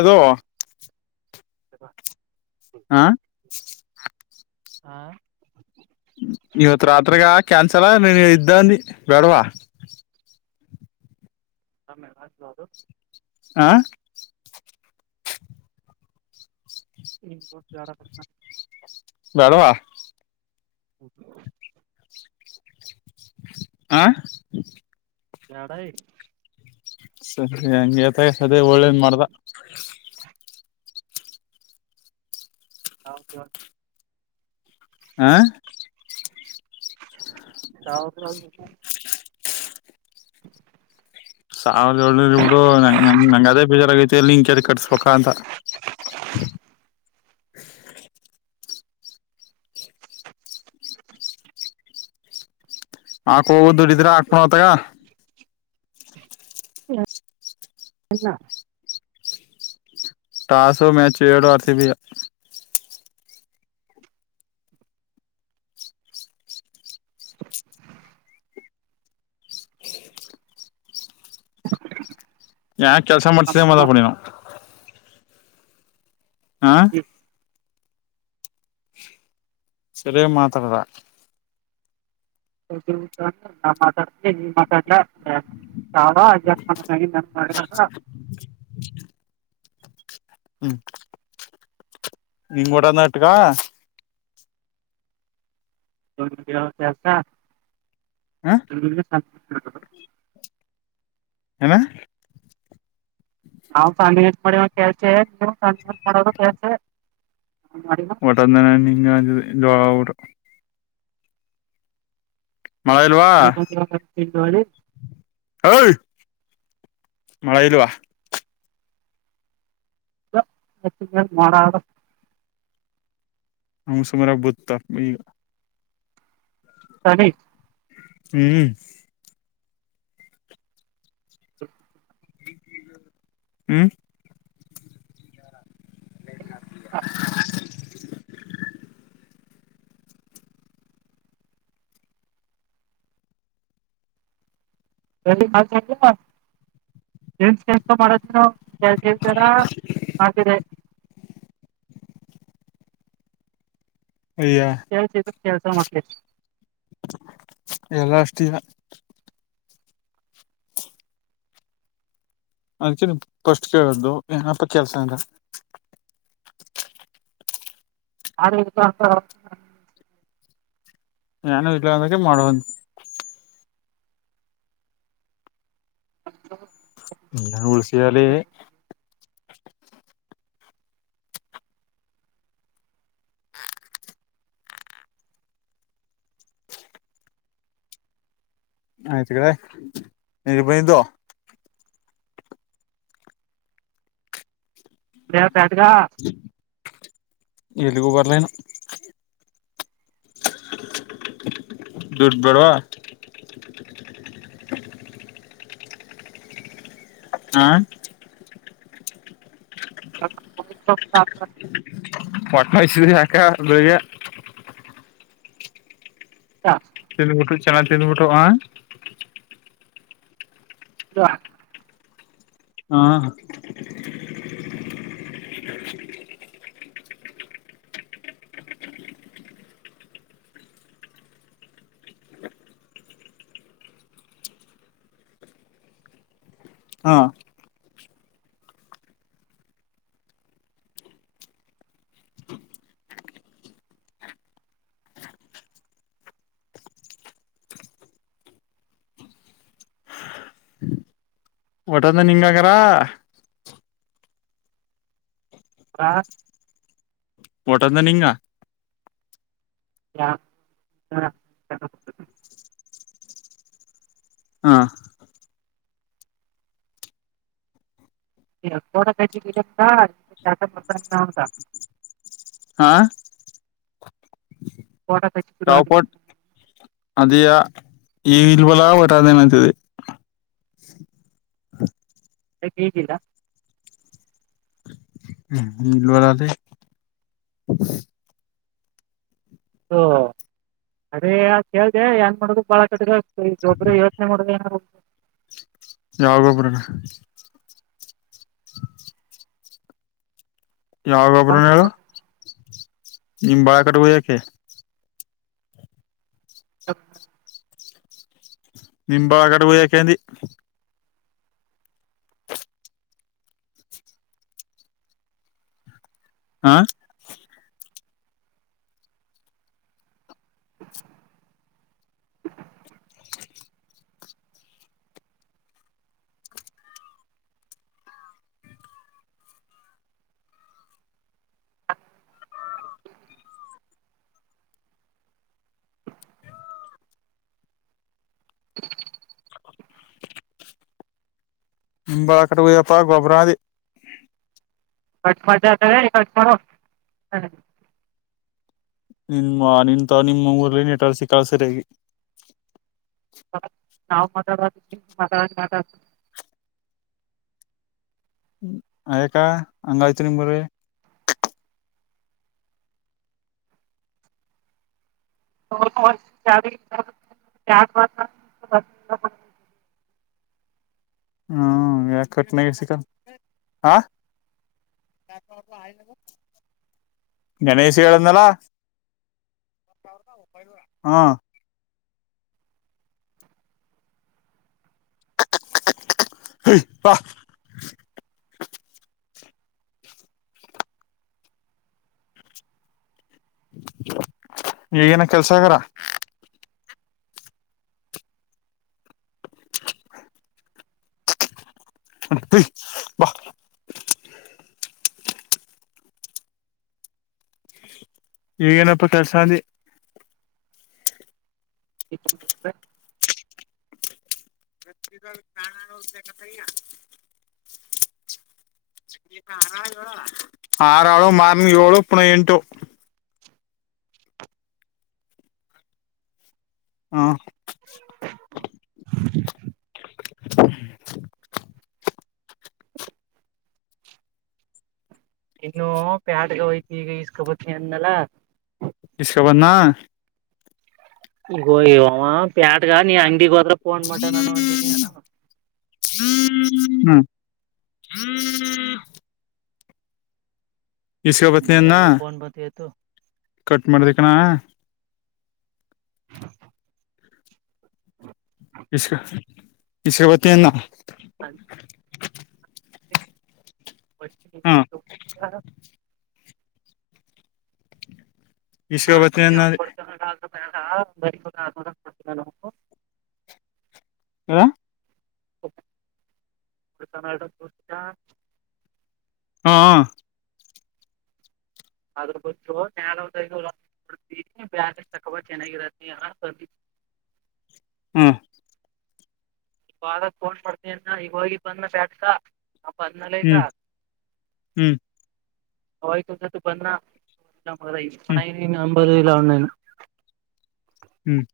ಅದು ಸ ಬ [inaudible] ಹಾ ಹಾ ಇವತ್ ರಾತ್ರಿಗ ಕ್ಯಾನ್ಸಲ್ ನೀ ಇದ್ದಂದು ಬ್ಯಾಡವಾ ಆಮೇಲೆ ಮಾಡಬದು ಆ [unintelligible] ಬಡವಾ ಹ ಆ ಬ್ಯಾಡ ಸರಿ ಹಗೆತ ಅದೇ ಒಳ್ಳೇದ ಮಾಡ್ದ ಹೌದ ಹ ಹಾವ [inaudible] ಸಾವಿದ ಇಬಡು ನಂಗ ನಂಗ ಅದೇ ಬೇಜಾರಾಗೈತಿ ಅಲ್ಲಿಂ ಕದ ಕಟ್ಸ್ಬೇಕ ಅಂತ [inaudible] ಆಕ್ ಹೋಗೋ ದುಡಿದ್ರ ಹಾಕ್ಪಣತ್ತಗ [unintelligible] ಟಾಸ ಮ್ಯಾಚ್ ಏಡು ಆರ್ ಸಿ ಬಿ ಕೆಲಸ ಮಾಡ್ತಿದ ಮದಪ್ಪಾ ನೀನು ಆ ಸರಿ ಮಾತಾಡರ ನಾ ಮಾತಾಡ್ತ ನೀ ಮಾತಾಡ್ಲಾವ ಅಡ್ಸ್ಟ್ ಮಾಡ [unintelligible] [unintelligible] ಹ್ಮ್ ನೀಂಗ ಊಡ ನಟಿಕ [unintelligible] ಹ [unintelligible] [inaudible] ಏನಾ ನಾವ್ ಸ ಮಾಡ ಕೆಲ್ಸ ನೀ ಮಾಡೋ ಕೆಲ್ಸೇ ಒಟ್ಟಂದನ ನಿಂಗ [unintelligible] ಮಳೆ ಇಲ್ವಾ [unintelligible] ಹಯ್ ಮಳೆ ಇಲ್ವಾ [unintelligible] ಹಂಗ್ ಸುಮಾರ ಬತ್ತಾ ಈಗ. ಸರಿ. ಹ್ಮ್. [inaudible] ಹ್ಮ. [unintelligible] [unintelligible] [unintelligible] ಅಯ್ಯ ಕೇಳಿಸಿದರು ಕೆಲಸಲ್ಲಾ ಅಂತಿ. ಇಲ್ಲಾ ಅಷ್ಟಿಲ್ಲ. [unintelligible] ಅದಕ ಫಸ್ಟ್ ಕೇಳ್ದು ಏನಪ್ಪ ಕೆಲ್ಸ ಅಂದ. [unintelligible] ನಾನ ಇಲ್ಲ ಅಂದಕ್ಕೆ ಮಾಡುವಂತ. [unintelligible] ಯಾವ ಊರು ಶಿವಲೆ. ಆಯ್ತು ಕಡೆ [unintelligible] ಅ ಸ್ಯಾಟಗ. ಶಿವು ಬರ್ಲನು. [unintelligible] ದುಡ್ಡ ಬೇಡವಾ. ಹ್ಮ್ಮ್. [unintelligible] ಮಟ್ಟಯಸಿದ್ರಿ ಯಾಕ ಬೆಳಗ. [inaudible] ತಿಂದು ಬಿಟ್ಟು ಚೆನ್ನಾಗಿ ತಿಂದು ಬಿಟವ್. [unintelligible] ಹ್ಮ್ಮ್. ಹ ಒಟದ ನಿಂಗಗಾರ. ಹ. ಊಟತ ನೀಂಗ. [unintelligible] ಹ್ಮ್ಮ್ [unintelligible] ಹ್ಞೂ. ಪೋಟೋ ತೆಗೆಸಿರಿಲ್ಲ ಯಾವ ಅಂದೆ. ಪೋಟ್ ಅದಿಯ ಈ ಇಲ್ಬಲ ಒಟದ ಏನತದೆ. ಅಕ್ಕೆ ಹೇಗಿಲ್ಲ. ಹ್ಮ್ ನೀಲ್ಲರದೆೆ. ಓ ಅದೇ ಕೇಳ್ದ ಏನ್ ಮಾಡುದು ಬಾಳ ಕಡೆ. ಜೊಬ್ರ ಯೋಚನೆ ಮಾಡ ಯಾವೊಬರಣ ಯಾವ ಒಬ್ರನು ಹೇಳ ನಿಮ್ ಬಾಳ ಕಡೆ ಹ್ಯಾಕೆ [unintelligible] ನಿಂಬಳಗಡ ಹ ಯಾಕೆಂದಿ. ಹ್ಮ್ಮ್. ಬಳ ಕಟೋಪ್ಪಾ ಗೊಬ್ಬರದೆ. [unintelligible] ನಿಮ್ಮ ನಿನ್ಂತ ನಿಮ್ಮ ಊರ್ಲ್ಲಿನ್ಟಾಳ್ಸಿ ಕಳಸರಾಗಿ. ನಾವು ಮತ [unintelligible] [unintelligible] [unintelligible] ಹ್ಮ್ ಯ ಕಟ್ಟನ ಸಿಕಲ್ ಆ. ಈ ದಿವಸ ಹೇಳಿದ್ನಲ್ಲ ಹಾ ಹ ವಾ [unintelligible] ಈಗೇನ ಕೆಲ್ಸ ಆಗಾರ ವಾ ಈಗೇನಪ್ಪಾ ಕರ್ಸಾಂದಿ ಇ ಪ್ರಾಣಳತಯ [inaudible] ಆರ ಆಳು ಮಾರ್ನ್ ಏಳು ಪುನಃ ಎಂಟು ಹಾ ಇನ್ನು ಪ್ಯಾಡ್ಗ ಯತಿ ಈಗ ಈಸ್ಕೊಬತ್ತನಿ ಅಂದನ್ನಲ್ಲ ಇಸ್ಕ ಬಂದ್ನಾ ಈಗೋ ಪ್ಯಾಟ್ಗ ನೀ ಅಂಗಡಿಗ ಹೋದ್ರ ಪೋನ್ ಮಟನ್ ಅನ್ನೋ ಅಂತನಿ ಅನೋ ಹ್ಮ್ ಇಸ್ಕೊ ಬತ್ತನಿ ಹ್ಮ್ ಅನ್ನ ಯಾವ್ದೋ ಫೋನ್ ಬಂದಿತ್ತು ಕಟ್ ಮಾಡದಕ್ಕೆಣ ಇಸ್ಕ ಬತ್ತೀನಿ ಹ [unintelligible] ಹಾ [inaudible] ಇಸ್ಕ ಬತ್ನಿ ಅನ್ನ ಅದೇ ಹತ ಬ ನ [unintelligible] ಹಿವ ಸೂ ಹಾ ಅದ್ರ ಗ ನ ಬ್ಯಾಲಸ್ ತಕೊಬ ಚೆನ್ನಾಗಿರತ್ತ ಹ್ಮ ಇವಾಗ ಕೋಡ್ ಮಾಡಡ್ತನಿನ್ನ ಈಗ ಹೋಗಿ ಬಂದ ಬ್ಯಾಟ್ಕಾ ಹಾ ಪನ್ನಾಲಯಗ ಹ್ಮ್ ಹ್ಮ್ ಹಯತುದ ತು ಪ ಪ ಹ್ಮ್ ನಂಬದಲ್ಲ ಒ್ಣನ್ ಹ್ಮ್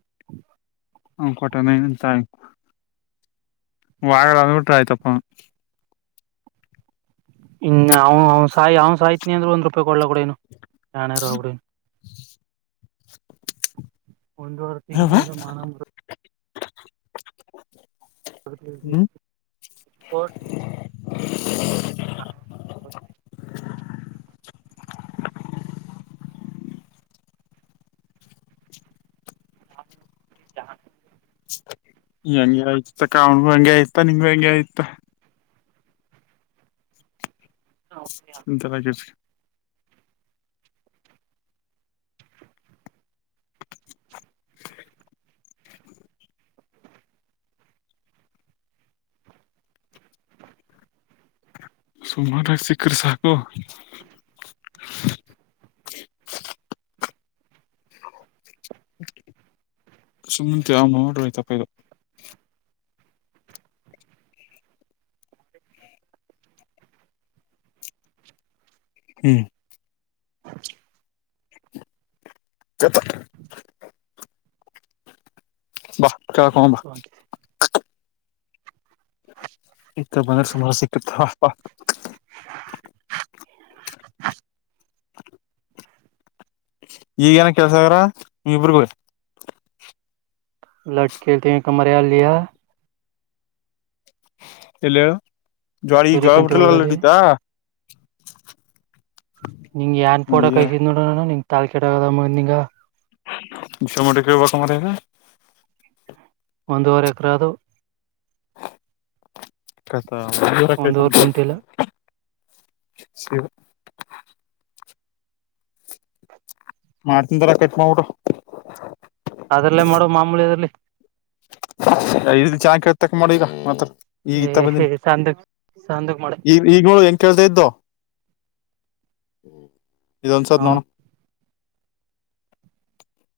ಹ ಹ ಕೊಟ್ಟನಂತಾಯ ಮಾಡಲ್ಲ ಅಂದ್ರೆ ಆಯ್ತಪ್ಪ ಇನ್ನು ಅವ್ ಸಾಯ್ ಅವ್ ಸಾಯ್ತ್ ಅ್ರ ಒಂದ್ ರೂಪಾಯಿ ಕೊಡ್ಲ ಕೂಡ ಏನು ಆನ ರೋಬಡ್ ಒಂದುವರೆ ತಿಂಗಳಿಂದ ಮನ ಹ್ಮ್ [unintelligible] ಹಾ ಹ ಹ ಚ [unintelligible] ಹೆಂಗೆ ಆಯ್ತ ಕಾವಣ ಹಂಗೆ ಆಯ್ತಾ ನಿಂಗ್ ಹೆಂಗಗೆ ಆಯ್ತಾ ಎಂತರಿ [unintelligible] [inaudible] [unintelligible] [inaudible] ಸುಮಾರಕ ಸಿಕ್ಕ್ರ ಸಾಕು ಸುಮ್ಮಂತ ಆ ನೋತಪ್ಪ ಇದು ಹ್ಮ್ ಜತ [unintelligible] ಇತ್ತ ಬಂದ್ರೆ ಸಮಾರ ಸಿಕ್ಕತ [inaudible] ಈಗ ಏನ ಕೆಲ್ಸಗ್ರ ಇಬ್ರಗೂ [unintelligible] ಎಲ್ಲಿ ಹೇಳು ಜೋಳ ಸೂರಿಕಂತಿ ಅಲ್ಲಿ ಹೊಲ್ದಲ್ಲಿ ಲಡಿತಾ ನಿಂಗ ಏನ್ ಪೋಡ ಕೈಸಿದ್ ನೋಡಣ ನಿ ತಾಳ ಕೆಡದ ನಿಂಗ ಇಮಟಕ್ಕೆ ಬಕ ಮಾರೆಯಿದೆ ಒಂದುವರೆ ಎಕರಾದು ಒಂದೂವರೆ ಗುಂಟೆ ಇಲ್ಲ [unintelligible] [unintelligible] ಮಾಡ್ತಂತಾರ ಕೆಟ್ ಮಾಡಡು ಅದ್ರಲ್ಲೇ ಮಾಡುವ ಮಾಮೂಲಿಿಯಲ್ಲಿ ಇದರಲ್ಲಿ ಚೆನ್ನಾಗಿ ಕೇಳಿದ್ ತಕ್ಷಣ ಮಾತಾಡು ಈಗ ಇತ್ತ ಬಂದನಿ ಏ ಸಂದಕ್ ಸಂದಕ್ ಮಾಡ ಈಗ ಈಗ್ ನೋ ಹೆಂಗ ಕೇಳ್ತಾ ಇದ್ದೋ ಇದು ಒಂದ್ ಸರ್ ಹ್ಮ ನೋಣ